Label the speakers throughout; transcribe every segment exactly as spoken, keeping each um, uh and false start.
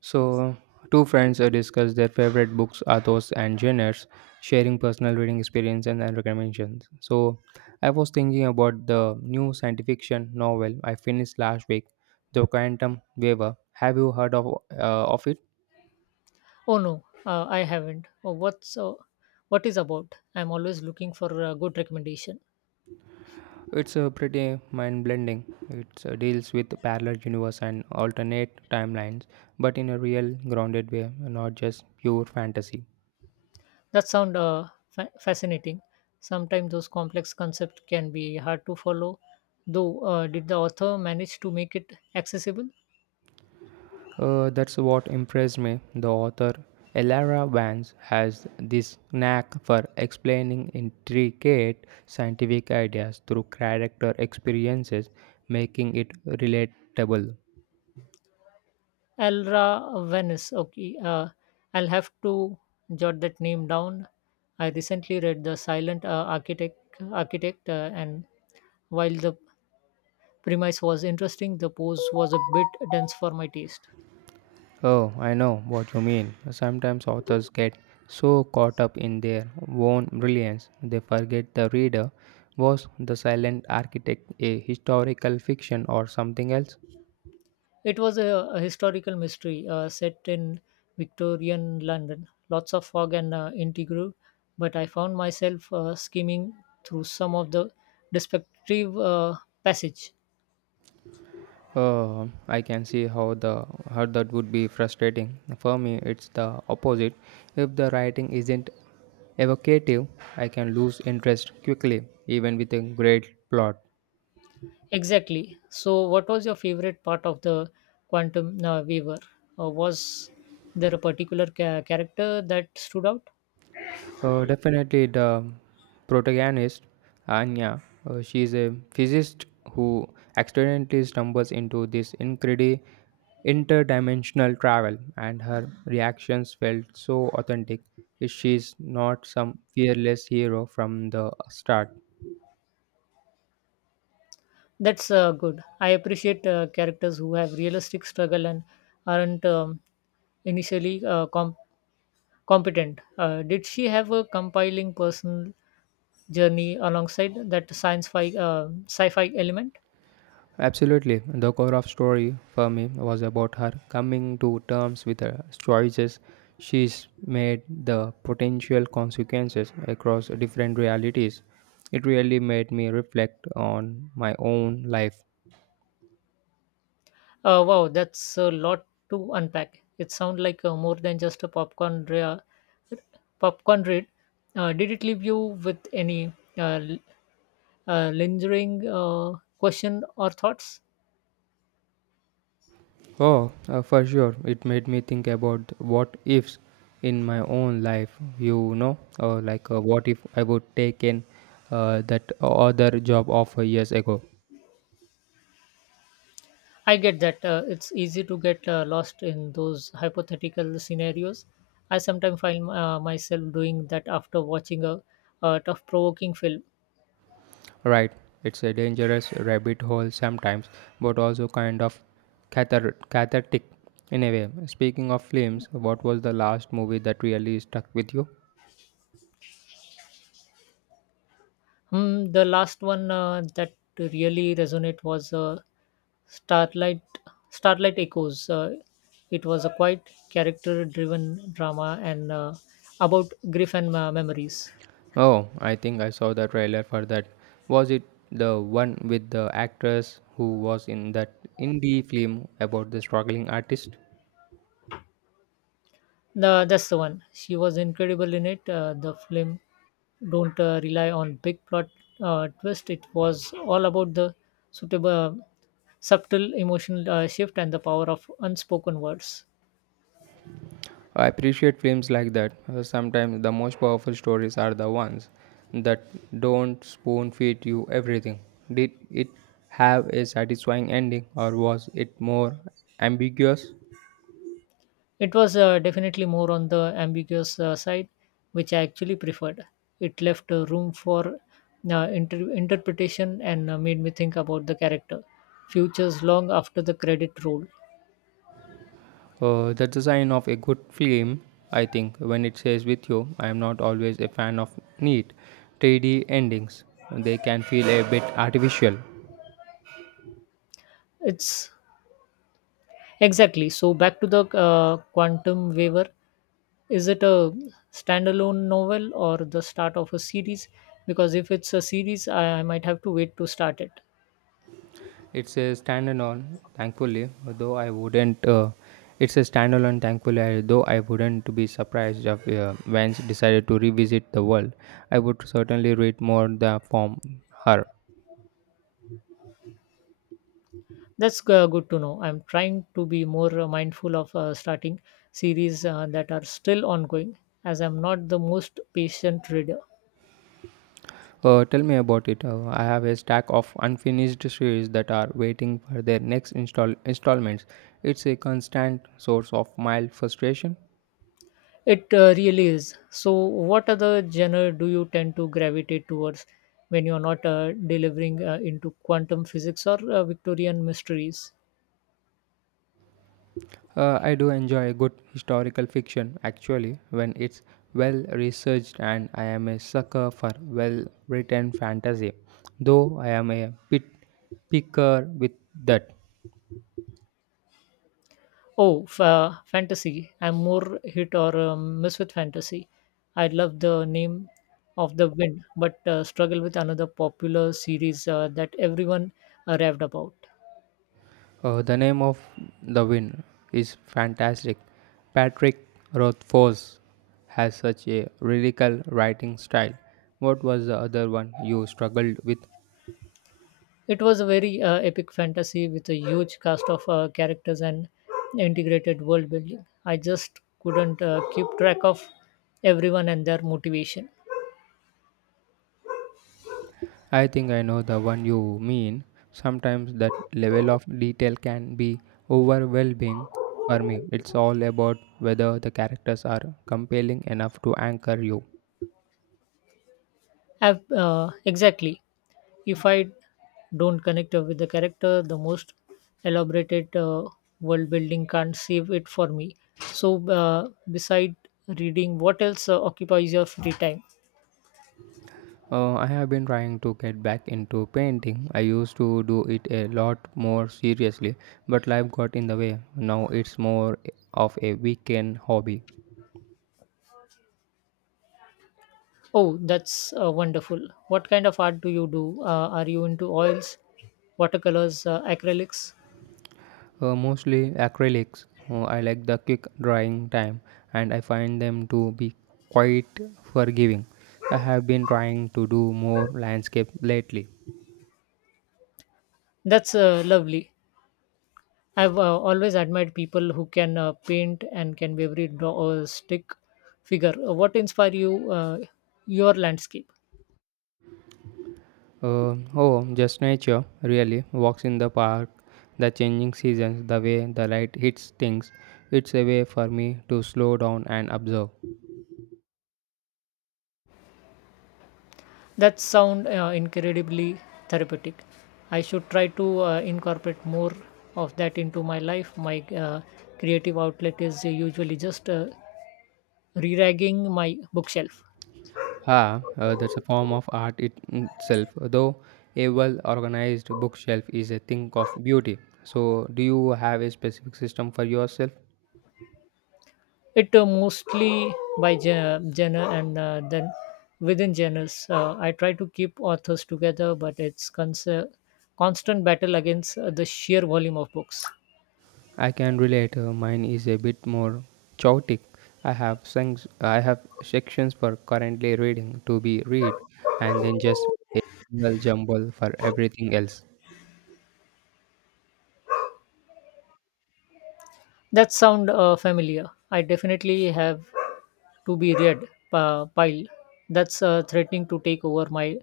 Speaker 1: So, two friends uh, discuss their favorite books, authors, and genres, sharing personal reading experience and and recommendations. So, I was thinking about the new science fiction novel I finished last week, The Quantum Waiver. Have you heard of uh, of it?
Speaker 2: Oh no, uh, I haven't. Oh, what's uh, what is about? I'm always looking for a good recommendation.
Speaker 1: It's uh, pretty mind-blending. It uh, deals with parallel universe and alternate timelines, but in a real, grounded way, not just pure fantasy.
Speaker 2: That sound uh, fa- fascinating. Sometimes those complex concepts can be hard to follow. Though, uh, did the author manage to make it accessible?
Speaker 1: Uh, that's what impressed me. The author Elara Vance has this knack for explaining intricate scientific ideas through character experiences, making it relatable.
Speaker 2: Elra Venice. Okay, uh, I'll have to jot that name down. I recently read The Silent uh, Architect, Architect, uh, and while the premise was interesting, the prose was a bit dense for my taste.
Speaker 1: Oh, I know what you mean. Sometimes authors get so caught up in their own brilliance they forget the reader was the silent architect a historical fiction or something else.
Speaker 2: It was a, a historical mystery uh, set in Victorian London. Lots of fog and uh, intrigue, but I found myself uh, skimming through some of the descriptive uh, passage.
Speaker 1: Uh, I can see how the how that would be frustrating. For me, it's the opposite. If the writing isn't evocative, I can lose interest quickly, even with a great plot.
Speaker 2: Exactly. So, what was your favorite part of the Quantum uh, Weaver? Uh, was there a particular ca- character that stood out?
Speaker 1: Uh, definitely the protagonist, Anya, uh, she is a physicist who accidentally stumbles into this incredible interdimensional travel, and her reactions felt so authentic. She's not some fearless hero from the start.
Speaker 2: That's uh, good. I appreciate uh, characters who have realistic struggle and aren't um, initially uh, com- competent. Uh, did she have a compiling personal journey alongside that science fi- uh, sci-fi element?
Speaker 1: Absolutely. The core of story for me was about her coming to terms with the choices she's made, the potential consequences across different realities. It really made me reflect on my own life.
Speaker 2: Uh, wow, that's a lot to unpack. It sounds like uh, more than just a popcorn rea- popcorn read. Uh, did it leave you with any uh, l- uh, lingering uh, question or thoughts?
Speaker 1: Oh, uh, for sure. It made me think about what ifs in my own life, you know, or like uh, what if I would taken uh, that other job offer years ago.
Speaker 2: I get that uh, it's easy to get uh, lost in those hypothetical scenarios. I sometimes find uh, myself doing that after watching a, a tough provoking film.
Speaker 1: Right, it's a dangerous rabbit hole sometimes, but also kind of cathar- cathartic in a way. Speaking of films, what was the last movie that really stuck with you?
Speaker 2: Hmm, the last one uh, that really resonated was uh, Starlight Starlight Echoes. Uh, it was a quite character driven drama and uh, about grief and uh, memories.
Speaker 1: Oh, I think I saw the trailer for that. Was it the one with the actress who was in that indie film about the struggling artist?
Speaker 2: The, that's the one. She was incredible in it. Uh, the film don't uh, rely on big plot uh, twist. It was all about the suitable, um, subtle emotional uh, shift and the power of unspoken words.
Speaker 1: I appreciate films like that. Uh, Sometimes the most powerful stories are the ones that don't spoon feed you everything. Did it have a satisfying ending or was it more ambiguous?
Speaker 2: It was uh, definitely more on the ambiguous uh, side, which I actually preferred. It left uh, room for uh, inter- interpretation and uh, made me think about the character futures long after the credit roll.
Speaker 1: Uh, that's a sign of a good film, I think, when it stays with you. I am not always a fan of neat, three D endings. They can feel a bit artificial.
Speaker 2: It's Exactly. So back to the uh, Quantum Waver. Is it a standalone novel or the start of a series? Because if it's a series, I, I might have to wait to start it.
Speaker 1: It's a standalone, thankfully, though I wouldn't. Uh, it's a standalone, thankfully, I- though I wouldn't be surprised if uh, Vance decided to revisit the world. I would certainly read more the from her.
Speaker 2: That's uh, good to know. I'm trying to be more uh, mindful of uh, starting series uh, that are still ongoing, as I'm not the most patient reader.
Speaker 1: Uh, tell me about it. Uh, I have a stack of unfinished series that are waiting for their next install installments. It's a constant source of mild frustration.
Speaker 2: It uh, really is. So, what other genre do you tend to gravitate towards when you're not uh, delivering uh, into quantum physics or uh, Victorian mysteries?
Speaker 1: Uh, I do enjoy good historical fiction actually when it's well researched, and I am a sucker for well written fantasy, though I am a bit picker with that.
Speaker 2: Oh, fa fantasy. I'm more hit or um, miss with fantasy. I love the name of the wind, but uh, struggle with another popular series uh, that everyone uh, raved about.
Speaker 1: Uh, the name of the wind is fantastic. Patrick Rothfuss has such a lyrical writing style. What was the other one you struggled with?
Speaker 2: It was a very uh, epic fantasy with a huge cast of uh, characters and integrated world building. I just couldn't uh, keep track of everyone and their motivation.
Speaker 1: I think I know the one you mean. Sometimes that level of detail can be overwhelming for me. It's all about whether the characters are compelling enough to anchor you.
Speaker 2: Ab- uh, exactly. If I don't connect with the character, the most elaborated uh, world building can't save it for me. So, uh, beside reading, what else uh, occupies your free time?
Speaker 1: Uh, I have been trying to get back into painting. I used to do it a lot more seriously, but life got in the way. Now it's more of a weekend hobby.
Speaker 2: Oh, that's uh, wonderful. What kind of art do you do? Uh, are you into oils, watercolors, uh, acrylics?
Speaker 1: Uh, mostly acrylics. Uh, I like the quick drying time and I find them to be quite forgiving. I have been trying to do more landscape lately.
Speaker 2: That's uh, lovely. I've uh, always admired people who can uh, paint and can be every draw or stick figure. Uh, What inspire you, uh, your landscape?
Speaker 1: Uh, oh, just nature, really. Walks in the park, the changing seasons, the way the light hits things. It's a way for me to slow down and observe.
Speaker 2: That sound uh, incredibly therapeutic. I should try to uh, incorporate more of that into my life. My uh, creative outlet is usually just uh, re-ragging my bookshelf.
Speaker 1: Ah, uh, that's a form of art it, itself, though a well organized bookshelf is a thing of beauty. So, do you have a specific system for yourself?
Speaker 2: It uh, mostly by gen- genre and uh, then within genres. Uh, I try to keep authors together, but it's cons- constant battle against uh, the sheer volume of books.
Speaker 1: I can relate. uh, mine is a bit more chaotic. I have things, I have sections for currently reading to be read, and then just a general jumble for everything else.
Speaker 2: That sound uh, familiar. I definitely have to be read uh, pile. That's uh, threatening to take over my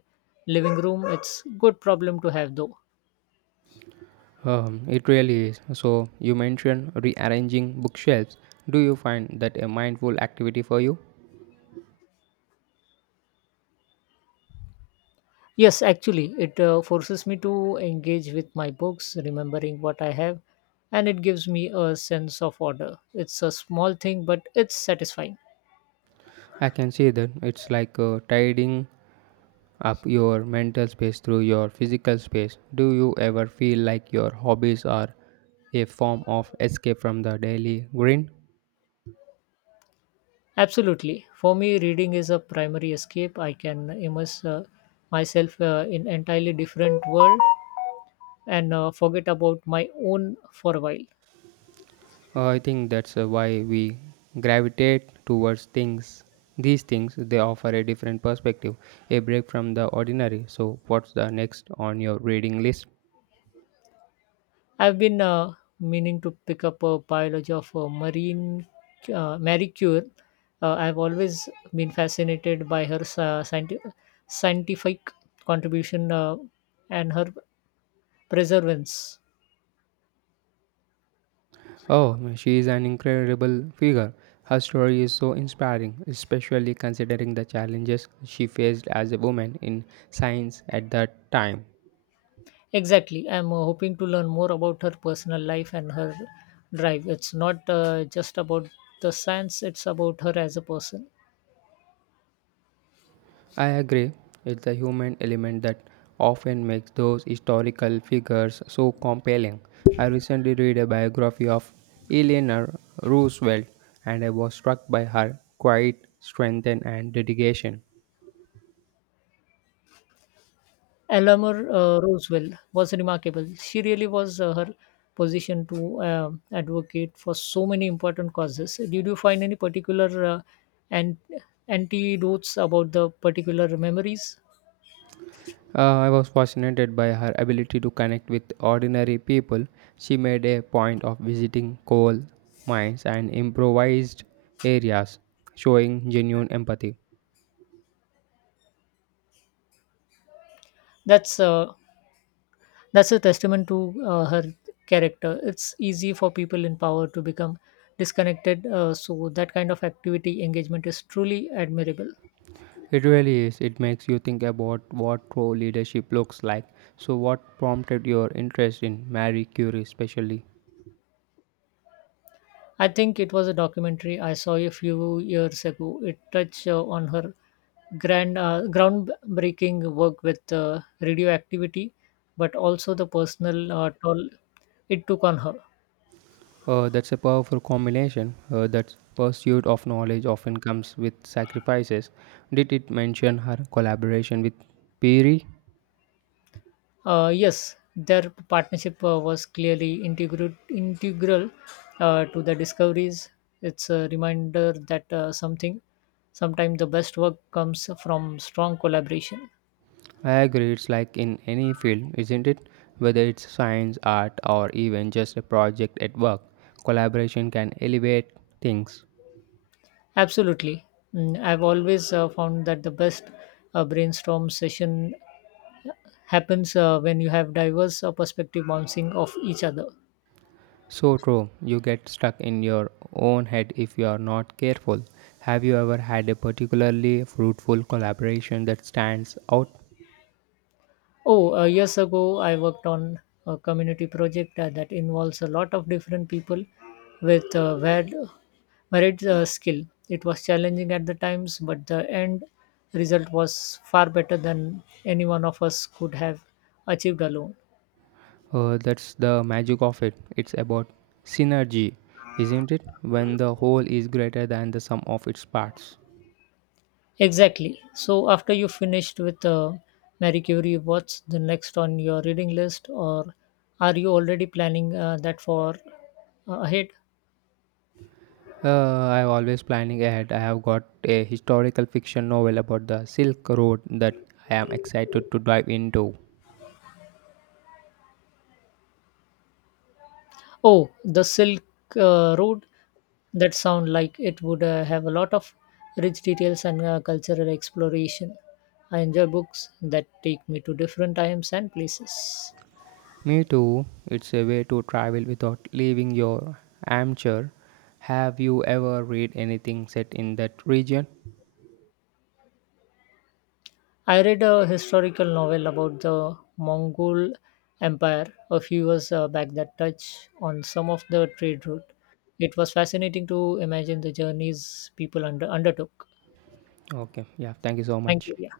Speaker 2: living room. It's good problem to have though.
Speaker 1: Um, it really is. So, you mentioned rearranging bookshelves. Do you find that a mindful activity for you?
Speaker 2: Yes, actually, it uh, forces me to engage with my books, remembering what I have, and it gives me a sense of order. It's a small thing, but it's satisfying.
Speaker 1: I can see that it's like uh, tidying up your mental space through your physical space. Do you ever feel like your hobbies are a form of escape from the daily grind?
Speaker 2: Absolutely. For me, reading is a primary escape. I can immerse uh, myself uh, in entirely different world and uh, forget about my own for a while.
Speaker 1: Uh, I think that's uh, why we gravitate towards things. These things they offer a different perspective, a break from the ordinary. So, what's the next on your reading list?
Speaker 2: I've been uh, meaning to pick up a biology of uh, marine uh, Marie Curie. Uh, I've always been fascinated by her uh, scienti- scientific contribution uh, and her perseverance.
Speaker 1: Oh, she is an incredible figure. Her story is so inspiring, especially considering the challenges she faced as a woman in science at that time.
Speaker 2: Exactly. I'm uh, hoping to learn more about her personal life and her drive. It's not uh, just about the science, it's about her as a person.
Speaker 1: I agree, it's the human element that often makes those historical figures so compelling. I recently read a biography of Eleanor Roosevelt and I was struck by her quiet strength and dedication.
Speaker 2: Eleanor uh, Roosevelt was remarkable. She really was uh, her position to um advocate for so many important causes. Did you find any particular uh, and antidotes about the particular memories?
Speaker 1: Uh, I was fascinated by her ability to connect with ordinary people. She made a point of visiting coal mines and improvised areas, showing genuine empathy.
Speaker 2: That's uh, that's a testament to uh, her character. It's easy for people in power to become disconnected. Uh, so that kind of activity engagement is truly admirable.
Speaker 1: It really is. It makes you think about what true leadership looks like. So, what prompted your interest in Marie Curie, especially?
Speaker 2: I think it was a documentary I saw a few years ago. It touched uh, on her grand, uh, groundbreaking work with uh, radioactivity, but also the personal uh, toll it took on her.
Speaker 1: Uh, that's a powerful combination. Uh, that pursuit of knowledge often comes with sacrifices. Did it mention her collaboration with Peary?
Speaker 2: Uh, yes, their partnership uh, was clearly integral, integral uh, to the discoveries. It's a reminder that uh, something, sometimes the best work comes from strong collaboration.
Speaker 1: I agree, it's like in any field, isn't it? Whether it's science, art, or even just a project at work, collaboration can elevate things.
Speaker 2: Absolutely. Mm, I've always uh, found that the best uh, brainstorm session happens uh, when you have diverse uh, perspective bouncing off each other.
Speaker 1: So true, you get stuck in your own head if you are not careful. Have you ever had a particularly fruitful collaboration that stands out?
Speaker 2: Oh, uh, years ago, I worked on a community project uh, that involves a lot of different people with uh, varied, varied uh, skill. It was challenging at the times, but the end result was far better than any one of us could have achieved alone.
Speaker 1: Uh, that's the magic of it. It's about synergy, isn't it? When the whole is greater than the sum of its parts.
Speaker 2: Exactly. So, after you finished with uh, Marie Curie, what's the next on your reading list, or are you already planning uh, that for uh, ahead?
Speaker 1: Uh, I'm always planning ahead. I have got a historical fiction novel about the Silk Road that I am excited to dive into.
Speaker 2: Oh, The Silk uh, Road. That sound like it would uh, have a lot of rich details and uh, cultural exploration. I enjoy books that take me to different times and places.
Speaker 1: Me too. It's a way to travel without leaving your armchair. Have you ever read anything set in that region?
Speaker 2: I read a historical novel about the Mongol Empire a few years uh, back that touched on some of the trade route. It was fascinating to imagine the journeys people under, undertook.
Speaker 1: Okay, yeah, thank you so
Speaker 2: Thank
Speaker 1: much.
Speaker 2: you. Yeah.